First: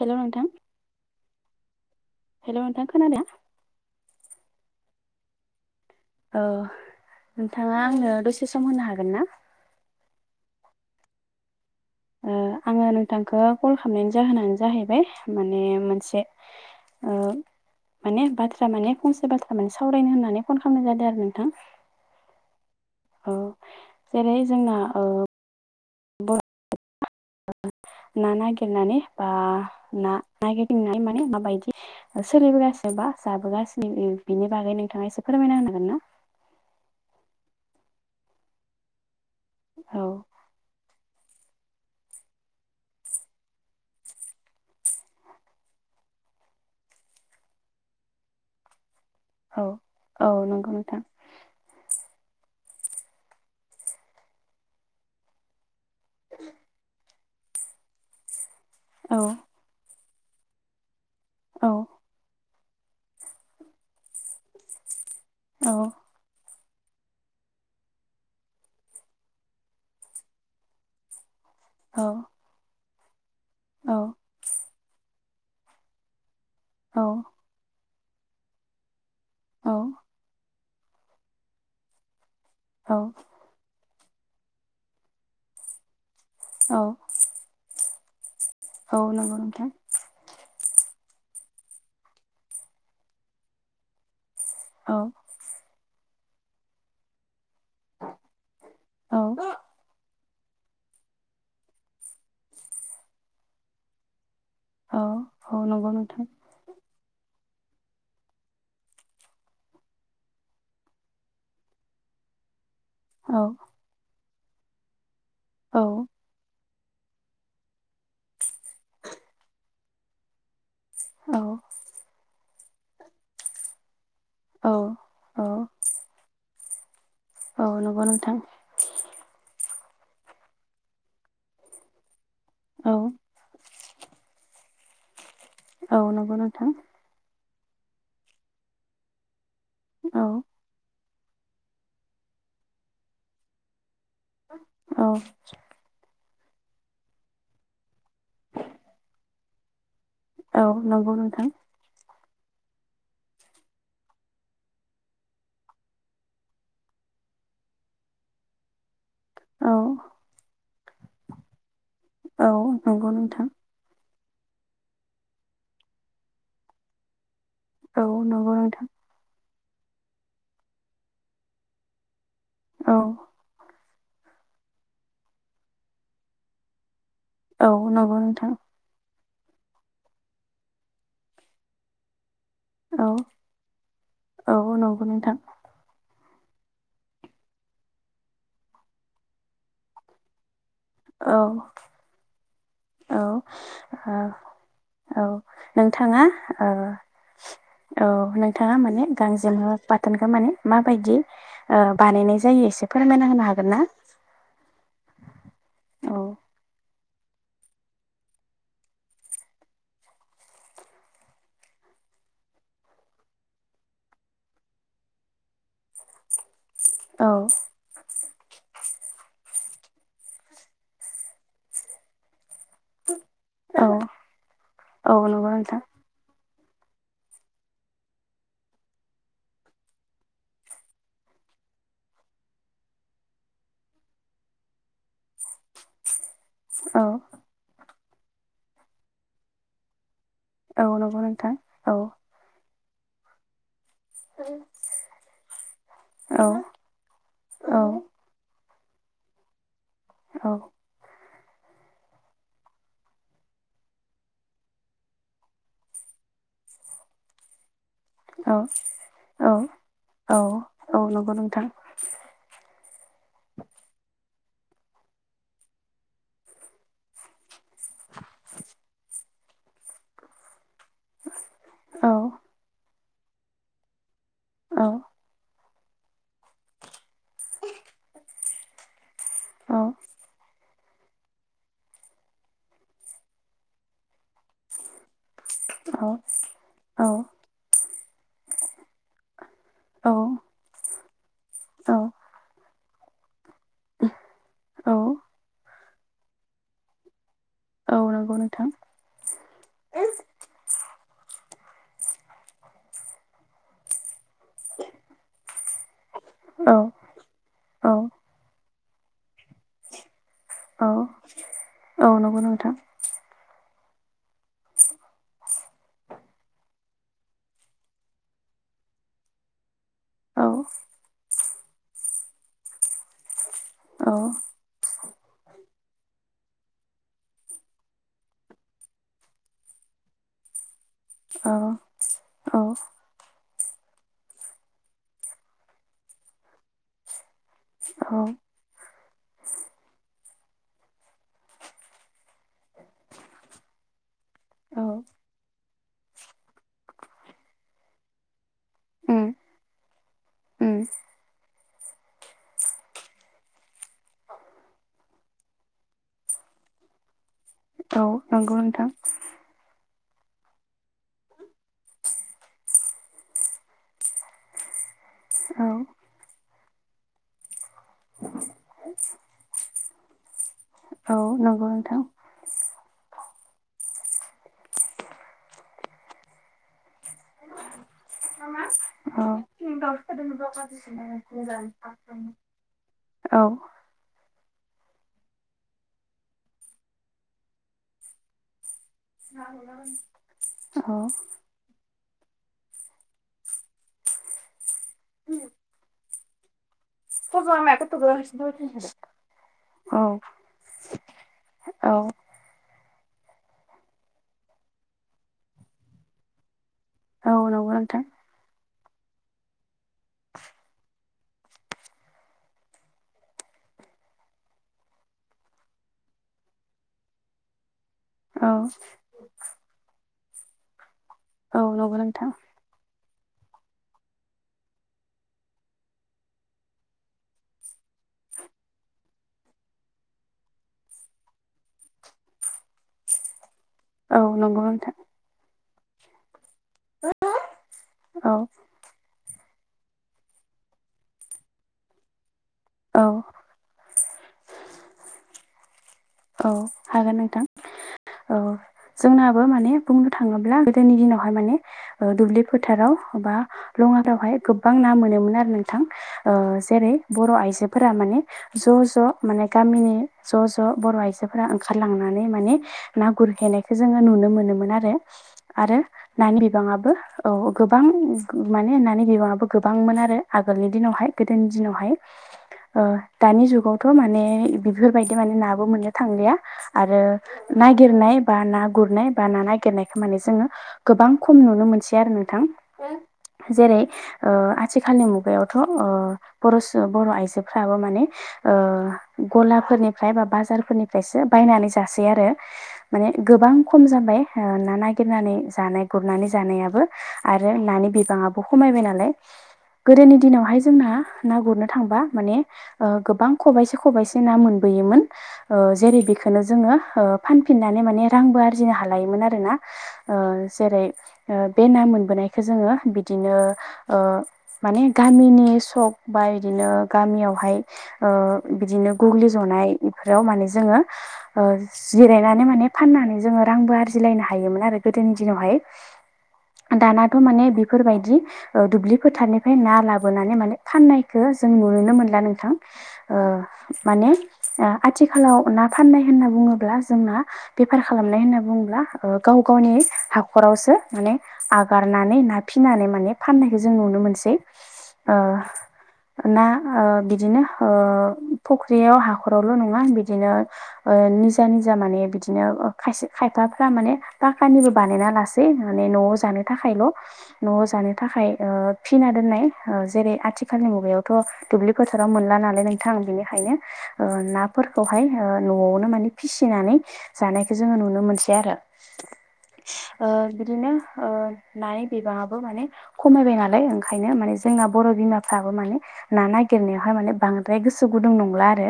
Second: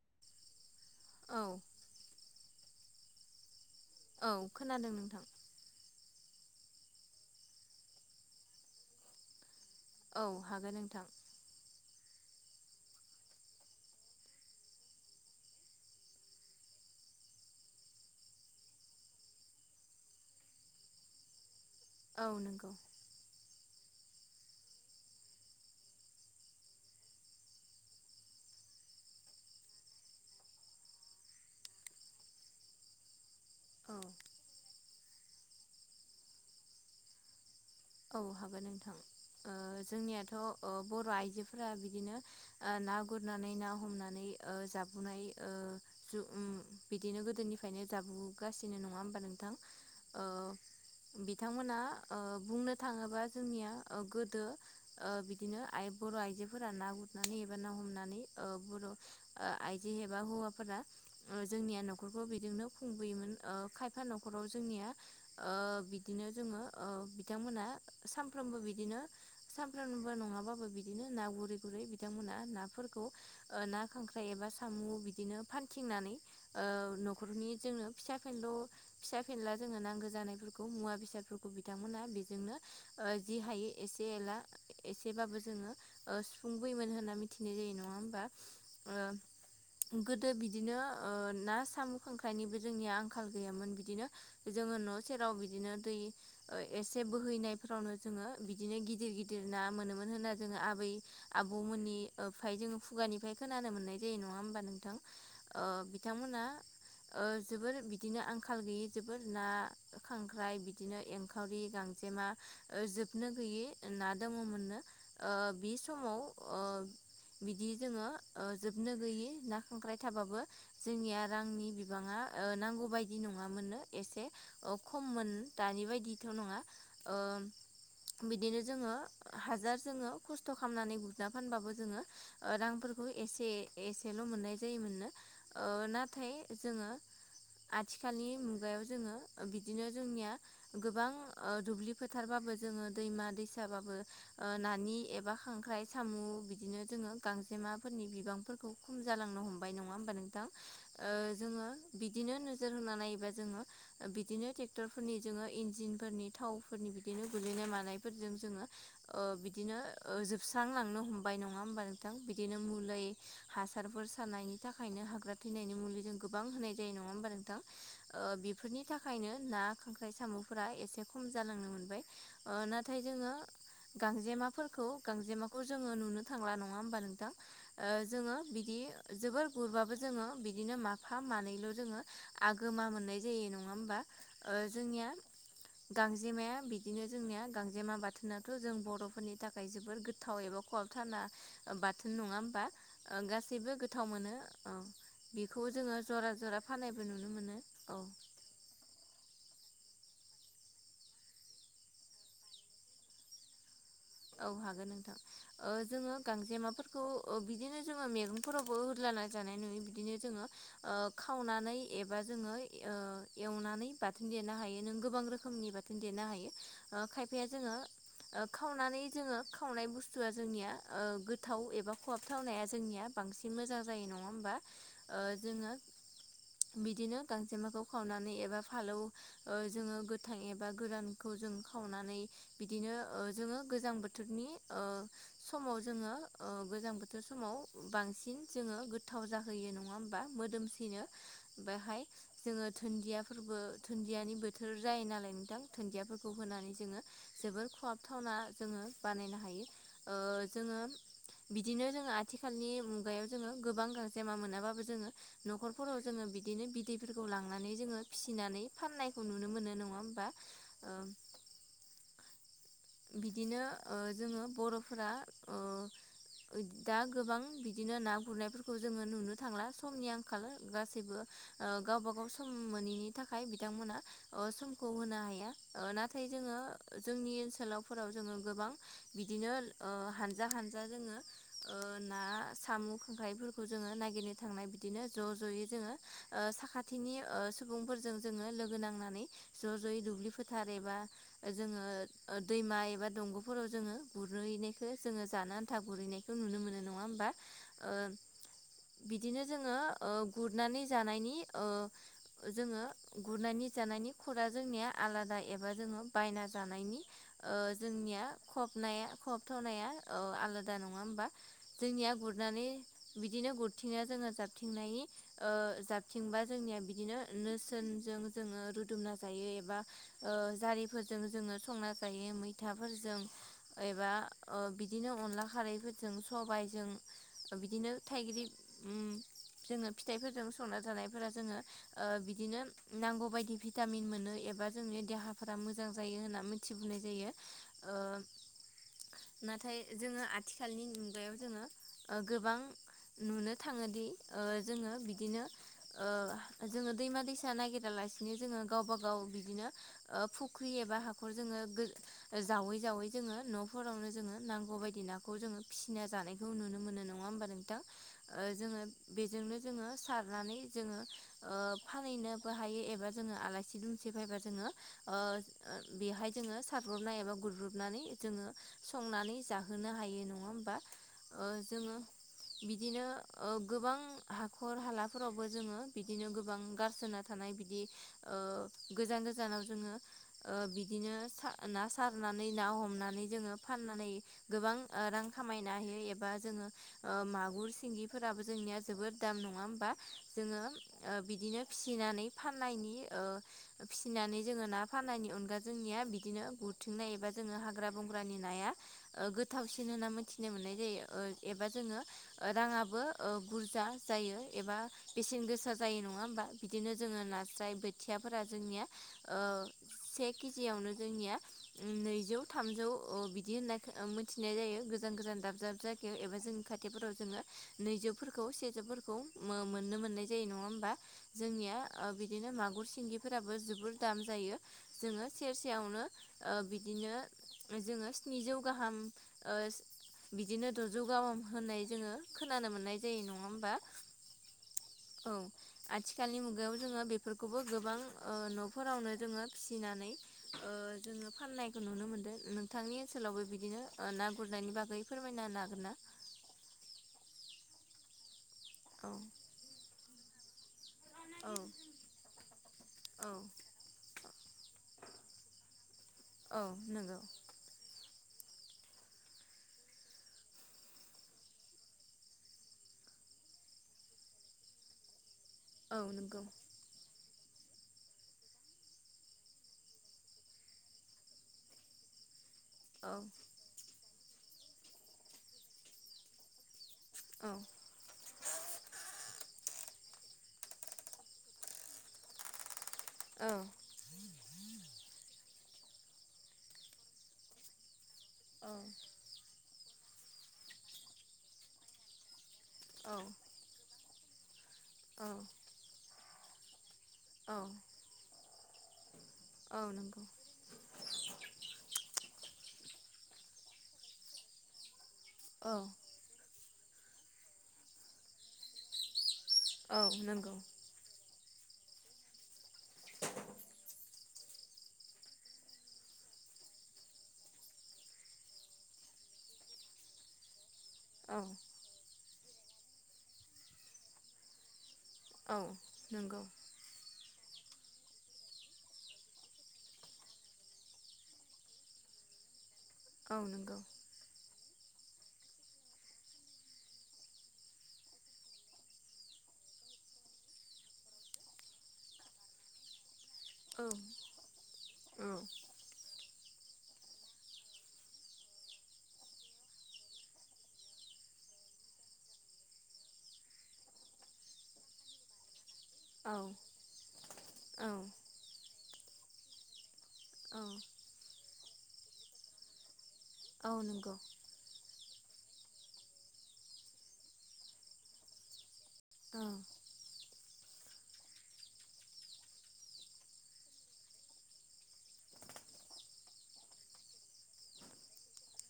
हेल' नोंथां औ हेल' नोंथां खोनादों? औ खोनादों नोंथां। औ नोंथाङा आंनो दसे सम होनो हागोन ना? औ हागोन नोंथां। ओ आङो नोंथांखौ कल खालामनायनि जाहोनानो जाहैबाय माने मोनसे [unintelligible] माने बाथ्रा, माने फंसे बाथ्रा माने सावरायनो होननानै फन खालामनाय जादों आरो नोंथां औ नंगौ। औ जेरै जोंना ओ बर' ना नागिरनानै बा ना नागिरदिंनानै माने माबायदि सोलिबोगासिनोबा औ जाबोगासिनो बिनि बागै नोंथाङा एसे फोरमायना होनांगोन ना? औ हागोन नोंथां। औ जोंनियाथ' बर' आइजोफोर [unintelligible] बिदिनो ना गुरनानै ना हमनानै जाबोनाय। बिदिनो गोदोनिफ्रायनो जाबोगासिनो नङा [unintelligible] नोंथां औ नंगौ नोंथां बिथांमोना अ बुंनो थाङोबा जोंनिया गोदो बिदिनो आइ- बर' आइजोफोरा ना गुर हनानै एबा ना हमनानै बर' औ आइजो एबा हौवाफोरा औ जोंनिया नखरखौ बिजोंनो खुंबोयोमोन। खायफा न'खराव जोंनिया ओ बिदिनो जोङो बिथांमोनहा सानफ्रामबो बिदिनो सानफ्रामबो नङाबाबो बिदिनो ना [unintelligible] गुरै औ बिथांमोना नाफोरखौ ना, खांख्राइ एबा साम' बिदिनो फानथिंनानै ओ औ न'खरनि जोंनो फिसा- फेनल' फिसा- फेनला जोङो औ नांगौ जानायफोरखौ मुवा -बेसादफोरखौ बिथांमोना बेजोंनो औ जि हायो एसे [unintelligible] एसेबाबो जोङो औ सुफुंबोयोमोन होनना मिथिनाय जायो। नङा ओ औ नंगौ नोंथां। गोदो बिदिनो ना साम' खांख्राइनिबो जोंनिया आंखाल गैयामोन बिदिनो जोङो औ न' सेराव बिदिनो दै एसे बोहैनाय [unintelligible] जोङो बिदिनो गिदिर औ गिदिर ना मोनोमोन होननानै जोङो आबै -आबौमोननि ओमफ्राय जोङो खुगानिफ्राय खोनानो मोननाय जायो। नङा नोंथां औ औ नंगौ नोंथां बिथांमोना जोबोर बिदिनो आंखाल गैयि जोबोर ना खांख्राइ बिदिनो एंखावरि गांजेमा ओ जोबनो औ गैयै ना दंङोमोननो ओ बि औ समाव ओ बिदि जोंङो ओ जोबनो गैयि ना खांख्राय थाबाबो जोंनिया औ रांनि बिबांङा ओ नांगौ बायदि नंङा मोननो। एसे औ खममोन औ दानि बायदिथ' नंङा। ओ औ नंगौ नोंथां बिदिनो जोंङो हाजार जोंङो खस्थ' खामनानै गुरना फानबाबो जोंङो औ रांफोरखौ एसे एसेल' मोननाय जायोमोननो। ओ औ नंगौ नाथाय नोंथां जोंङो आथिखालनि मुगायाव जोंङो बिदिनो औ जोंनिया गोबां ओ दुब्लि फोथारबाबो जोंङो दैमा दैसाबाबो ओ नानि औ एबा खांख्राइ सामु बिदिनो जोंङो गांजेमाफोरनि बिबांफोरखौ खम जालांनो हमबाय नङा होम बा नोंथां? औ ओ नंगौ नोंथां जोङो बि दिनो नोजोर होना नायोबा जोंङो बिदिनो ट्रेक्टरफोरनि जोंङो इन्जिनफोरनि थाव फोरनि बिदिनो गोलैनाय मानायफोरजों जोंङो ओ औ बिदिनो ओ जोब लांनो हमबाय नंङा होमबा नोंथां? औ बिदिनो मुलै नंगौ नोंथां हासारफोर थानायनि थाखायनो हाग्रा थैनायनि मुलि जों गोबां होनाय जायो, नंङा होमबा नोंथां? औ ओ नंगौ बेफोरनि नोंथां थाखायनो ना खांख्राइ सामनफोरा एसे खम जालांनो मोनबाय। ओ औ नाथाय जोंङो गांजेमाफोरखौ गांजेमाखौ जोंङो नुनो थांला नंङा होमबा नों थां? ओ औ नंगौ जोंङो नोंथां बिदि जोबोर गुरबाबो जोंङो बिदिनो माफा मानैल' जोंङो आगोमा औ मोननाय जायो नंङा होमबा। ओ औ नंगौ जोंनिया नोंथां गांजेमाया बिदिनो जोंनिया गांजेमा बाथोनाथ' जों बर'फोरनि थाखाय जोबोर गोथाव एबा खहाब थाना औ बाथोन नंङा होमबा? औ गासैबो गोथाव मोनो अह। औ नोंथांङा ओ नुनो मोनो औ नोंथांङा माने गांजेमा बाथोनखो माने माबायदि बानायनाय जायो एसे फोरमायना होनो हागोनना? औ हागोन नोंथां। ओ औ जोङो गांजेमाफोरखौ खौ बिदिनो जोंङो मैगंफोरावबो होदलाना जानाय नुयो बिदिनो जोंङो ओ खावनानै एबा जोंङो ओ एवनानै बाथोन देनो हायो। नों गोबां रोखोमनि बा थोन देनो हायो। खायफाया औ जोंङो खावनानै जोंङो खावनाय बुस्थुआ जोंनिया गोथाव एबा खहाबथावनाया जोंनिया बांसिन मोजां औ जायो, नंङा होमबा? औ ओ नंगौ जोंङो नोंथां बिदिनो गांजेमाखौ खावनानै एबा फालौ ओ जोंङो गोथां एबा गोरानखौ जों खावनानै बिदिनो ओ जोंबो गोजां बो बोथोरनि ओ समाव जोङो ओ गोजां औ बोथोर समाव बां सिन जोंङो गोथ्थाव जाहोयो नंङा होमबा, औ मोदोमसिनो नंगौ नोंथां औ बेहाय जोंङो धुन्दियाफोरबो धुनदियानि बोथोर जायो नालाय नोंथां, धनन्दियाफोरखौ औ होनानै जोंङो जोबोर औ खहाब थावना जोङो बानायनो हायो। ओ औ जोङो बिदिनो जोंङो आथिखालनि मुगायाव जोंङो गोबां गांजेमा मोनाबाबो जोंङो न'खरफोराव जोंङो बि दिनो बिदैफोरखौ लांनानै जोंङो औ फिसिनानै फाननायखौ नुनो औ मोनो नंङा होमबा? औ ओ औ नंगौ नोंथां बिदिनो ओ जोंङो बर'फोरा ओ दा गोबां बिदिनो ना गुरनायफोरखौ जोंङो नुनो थांला समनि आंखाल। गासैबो औ गावबागाव सम मोनैनि थाखाय बिथांमोना औ समखौ होनो हाया। ओ नाथाय जोंङो जोंनि ओनसोलावफोराव जोंङो गोबां बिदिनो औ ओ हानजा हान जा जोंङो ना, सामु, खांख्राइफोरखौ जोंङो नागिरनो थांनाय बिदिनो ज' ज'यै जोंङो औ ओ औ साखाथिनि सुबुंफोरजों जोंङो लोगो नांनानै ज' ज'यै दु ब्लि फोथार एबा जोंङो औ ओ दैमा एबा दंग'फोराव जोंङो गुरनोहैनायखो औ जोंङो जानो आन गुरैनायखौ नुनो मोनो नङा होमबा ओ औ नंगौ नोंथां बिदिनो जोङो गुरनानै जानायनि ओ ओ जोङो गुरनानै जानायनि खरा जोंनिया आलादा एबा जोङो बायना औ जानायनि ओ औ जोंनिया खबनाया खबथ'नाया ओ आलादा औ नङा होमबा औ जोंनिया नंगौ गुरनानै नोंथां बिदिनो गुर जोङो जाबथिंनायनि ओ जाबथिंबा जोंनिया बिदिनो नोरसोनजों जोङो रुदुमना जायो एबा ओ औ जारिफोरजों जोङो संना जायो मैथाफोरजों एबा औ ओ बिदि बिदिनो अनला खारैफोरजों सबायाइजों बिदिनो थाइगिर जोङो फिथाइफोरजों संना जानायफोरा जोङो औ ओ औ बिदिनो नांगौ बायदि फिथाइ भिटामिन मोनो एबा जोंनि देहाफोरा मोजां जायो होन्ना मिथिबोनाय जायो ओ औ नाथाय जोङो आथिखालनि मुगायाव जोङो ओ गोबां नुनो थाङोदि ओ औ जोङो बिदिनो ओ जोङो दैमा दैसा नागिरा लासिनो जोङो गावबा उम गाव बिदिनो ओ फुख्रि उम एबा हाखर जोङो जावै जावै जोङो न'फोरावनो जोङो नांगौ बायदि नाखौ जोङो फिसिना जानायखौ नुनो मोनो नङा होमबा नोंथां औ ओ नंगौ जोङो नोंथां बेजोंनो जोङो सारनानै जोङो फानहैनोबो हायो एबा जोङो आलासि दुमसि फैबा जोङो औ बेहाय जोङो सारब्रबनाय एबा गुरब्रबनानै जोङो संनानै जाहो होनो हायो नङा होमबा औ नंगौ जोङो नोंथां बिदिनो गोबां हाखर हालाफोरावबो जोङो बिदिनो गोबां गार थाना थानाय बिदि ओ गोजान औ गोजानाव जोङो ओ बिदिनो सा ना सारनानै ना हमनानै औ जोङो फाननानै गोबां रां खामायनो हायो एबा जोङो मागुर सिंगिफोराबो जोंनिया जोबोद दाम नङा होमबा जोङो औ बिदिनो फि फिनानै फाननायनि फिसिनानै जोङो ना फाननायनि अनगा जोंनिया बिदिनो गुरथिंनाय बा जोङो हाग्रा बंग्रानि नाया गोथावसिन औ होनना मोनथिनो मोननाय जायो एबा औ जोङो राङाबो बुरजा जायो एबा बेसेन गोसा जायो नङा होम बा बिदिनो जोङो औ नास्राय नंगौ नोंथां बोथियाफोरा जोंनिया से केजियावनो जोंनिया नैजौ थामजौ बिदि होननाय मिथिनाय जायो गोजान गोजान दाब दाब जायाखायाव एबा जोंनि खा खााथथायफोराव जोङो नैजौफोरखौ औ सेजौफोरखौ मोननो मोननाय जायो नङा होमबा औ जोंनिया नंगौ नोंथां बिदिनो मागुर सिंगि फोराबो जोबोर दाम जायो जोङो सेरसेयावनो बिदिनो जोङो स्निजौ गाहाम बिदिनो द'जौगाहाम होननाय जोङो खोनानो मोननाय जायो नङा होमबा औ नंगौ नोंथां औ आथिखालनि मुगायाव जोङो बेफोरखौबो गोबां औ न'फोरावनो जोङो फिनानै जोङो फाननायखौ नुनो मोनदों नोंथांनि औ ओनसोलावबो बिदिनो ना गुरनायनि बागै फोरमायना हागोन ना औ हागोन नोंथां औ जोंनाबो हागोन माने बुंनो थाङोब्ला गोदोनि दिनावहाय माने ना दुब्लि फोथाराव औ बा लङारावहाय गोबां ना मोनोमोन आरो नोंथां औ जेरै नंगौ बर' आइजोफोरा माने ज' ज' माने गामिनि ज' ज' बर' आइजोफोरा ओंखारलांनानै माने ना गुरहैनायखौ जोङो नुनो मोनोमोन आरो आरो औ नानि नंगौ बिबाङाबबो औ गोबां मानेानि बिबाङाबो गोबांमोन आरो आगोलनि दिनावहाय गोदोनि दिनावहाय औ दानि जुगावथ' माने बेफोरबायदि माने नाबो मोननो थांलिया आरो औ नागिरनाय बा ना गुरनाय बा ना नागिरनाय खामानि जोङो गोबां खम नुनो मोनसै आरो नोंथां औ [unintelligible] जेरै ओ आथिखालनि मुगायाव। थ ओ बर' सो बर' आयजो फ्राबो माने ओ गला फोरनि फ्राय बा बाजारफोरनिफ्रायसो बायनानै जासै आरो माने औ गोबां खम जाबाय ओ ना औ नागिरनानै जानाय गुरनानै जानायाबो आरो नानि बिबाङआबो खमायबाय नालाय। औ गोदोनि नंगौ दिनावहाय जोंना ना गुरनो थांबा माने ओ गोबां खबाइसे खबाइसे ना मोनबोयोमोन ओ औ जेरै बेखोनो जोङो ओ फानफिननानै माने रांबो आरजिनो हालायोमोन आरो ना औ ओ नंगौ जेरै ओ बे ना मोनबोनायखौ जोङो बिदिनो ओ माने गामिनि सक बा बिदिनो गामियावहाय ओ बिदिनो गग्लि जन नाय बेफोराव माने जोङो औ ओ जिरायनानै माने फाननानै जोङो रांबो आरजिलायनो हायोमोन आरो गोदोनि दिनावहाय। औ नंगौ दाना थ' माने बेफोरबायदि ओ दुब्लि फोथारनिफ्राय ना लाबोनानै माने फाननायखौ जों नुोनोनो मोनला नोंथां। ओ औ नंगौ माने आथिखालाव ना फाननाय होनना बुङो ब्ला जोंना बेफार खालामनाय होनना बुङोब्ला ओ गाव गावनि हाखरावसो माने आ नागारनानै ना फिनानै माने फाननायखौ जों औ नुनोमोनसै ओ ना ओ बिदिनो ओ फख्रियाव हाखरावल' नङा बिदिनो ओ नि निजा निजा माने बिदिनो खायसे खायफाफ्रा माने पाखानिबो बानायना लासै। माने न'आव औ जानो थाखायल' न'आव जानो औ औ थाखाय ओ फिना दोननाय ओ जेरै औ आथिखालनि मुगायावथ' दुब्लि फोथाराव मोनला नालाय नोंथां बेनिखायनो औ ओ नंगौ नाफोर खौहाय न'आवनो माने फिसिनानै जानायखौ जोङो नुनो मोनसै आरो। औ आ बिद बिदिनो ओ नानि बिबाङाबबो माने खमायबाय नालाय ओंखायनो माने जोंना बर' बिमाफ्राबो माने ना नागिरनायावहाय माने बांद्राय गोसो गुदुं नंला आरो।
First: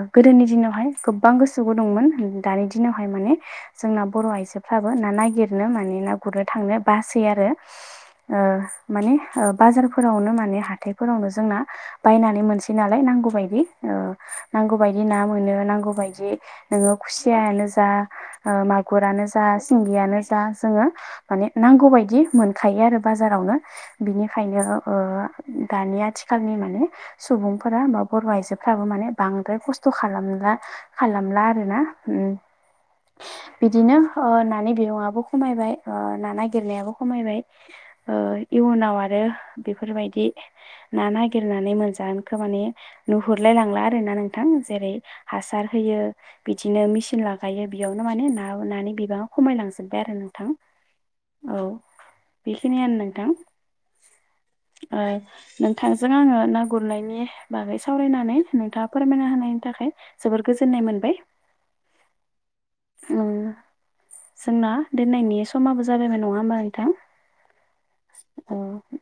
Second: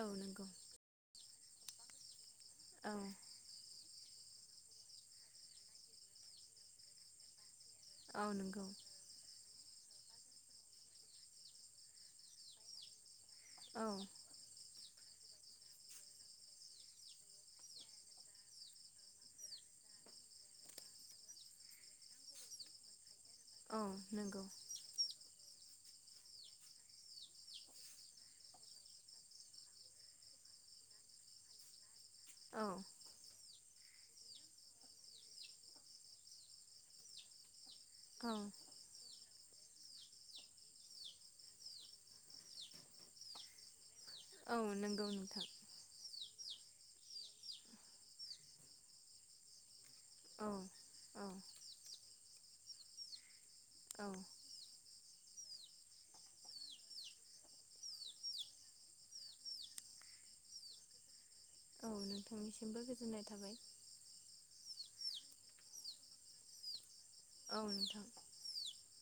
औ गोदोनि नंगौ दिनावहाय गोबां गोसो गुदंमोन दानि औ दिनावहाय माने। जोंना बर' आइजोफ्राबो ना नागिरनो माने ना गुरनो थांनो बासै आरो। औ ओ नंगौ माने ओ बाजारफोरावनो माने हाथायफोरावनो जोंना बायनानै मोनसै नालाय नांगौ बायदि औ नांगौ बायदि ना मोनो नांगौ बायदि नोङो खुसियानो जा मागुरानो जा सिंगियानो जा जोङो माने म नांगौ बदि मोनखायो आरो बाजारावनो औ नंगौ बिनिखायनो ओ दानि आथिखालनि माने सुबुंफोरा बा बर' आइजोफ्राबो माने बांद्राय खस्थ' खालाम खालामला आरोबाव ओम औ [unintelligible] बिदिनो ओ नानि बिबङा खमायबाय ओ ना नागिरनायाबो खमायबाय। ओ इयुनाव आरो बेफोरबायदि ना नागिरनानै मोनजानायखौ माने नुहुरलाय लांला आरो। ना नोंथां औ जेरै नंगौ नोंथां हासार यो बिदिनो मिसिन लाागायो बेयावनो माने नाबो नानि बिबाङा खमायलांसि जोबबाय आरो नोंथां औ औ बेखिनियानो नोंथां। औ। ओ नोंथांजों आङो ना गुरनायनि बागै सावरायनानै नोंथाङा फोरमायना होनायनि थाखाय जोबोर गोजोन्नाय मोनबाय। औ नोंथांनिसिमबो गोजोननाय उम थाबाय। जोंना दोननायनि समाबो जाबायमोन नङा होमबा नोंथां। औ नोंथां। औ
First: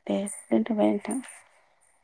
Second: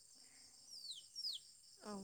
दे दोनथ'बाय नोंथां। औ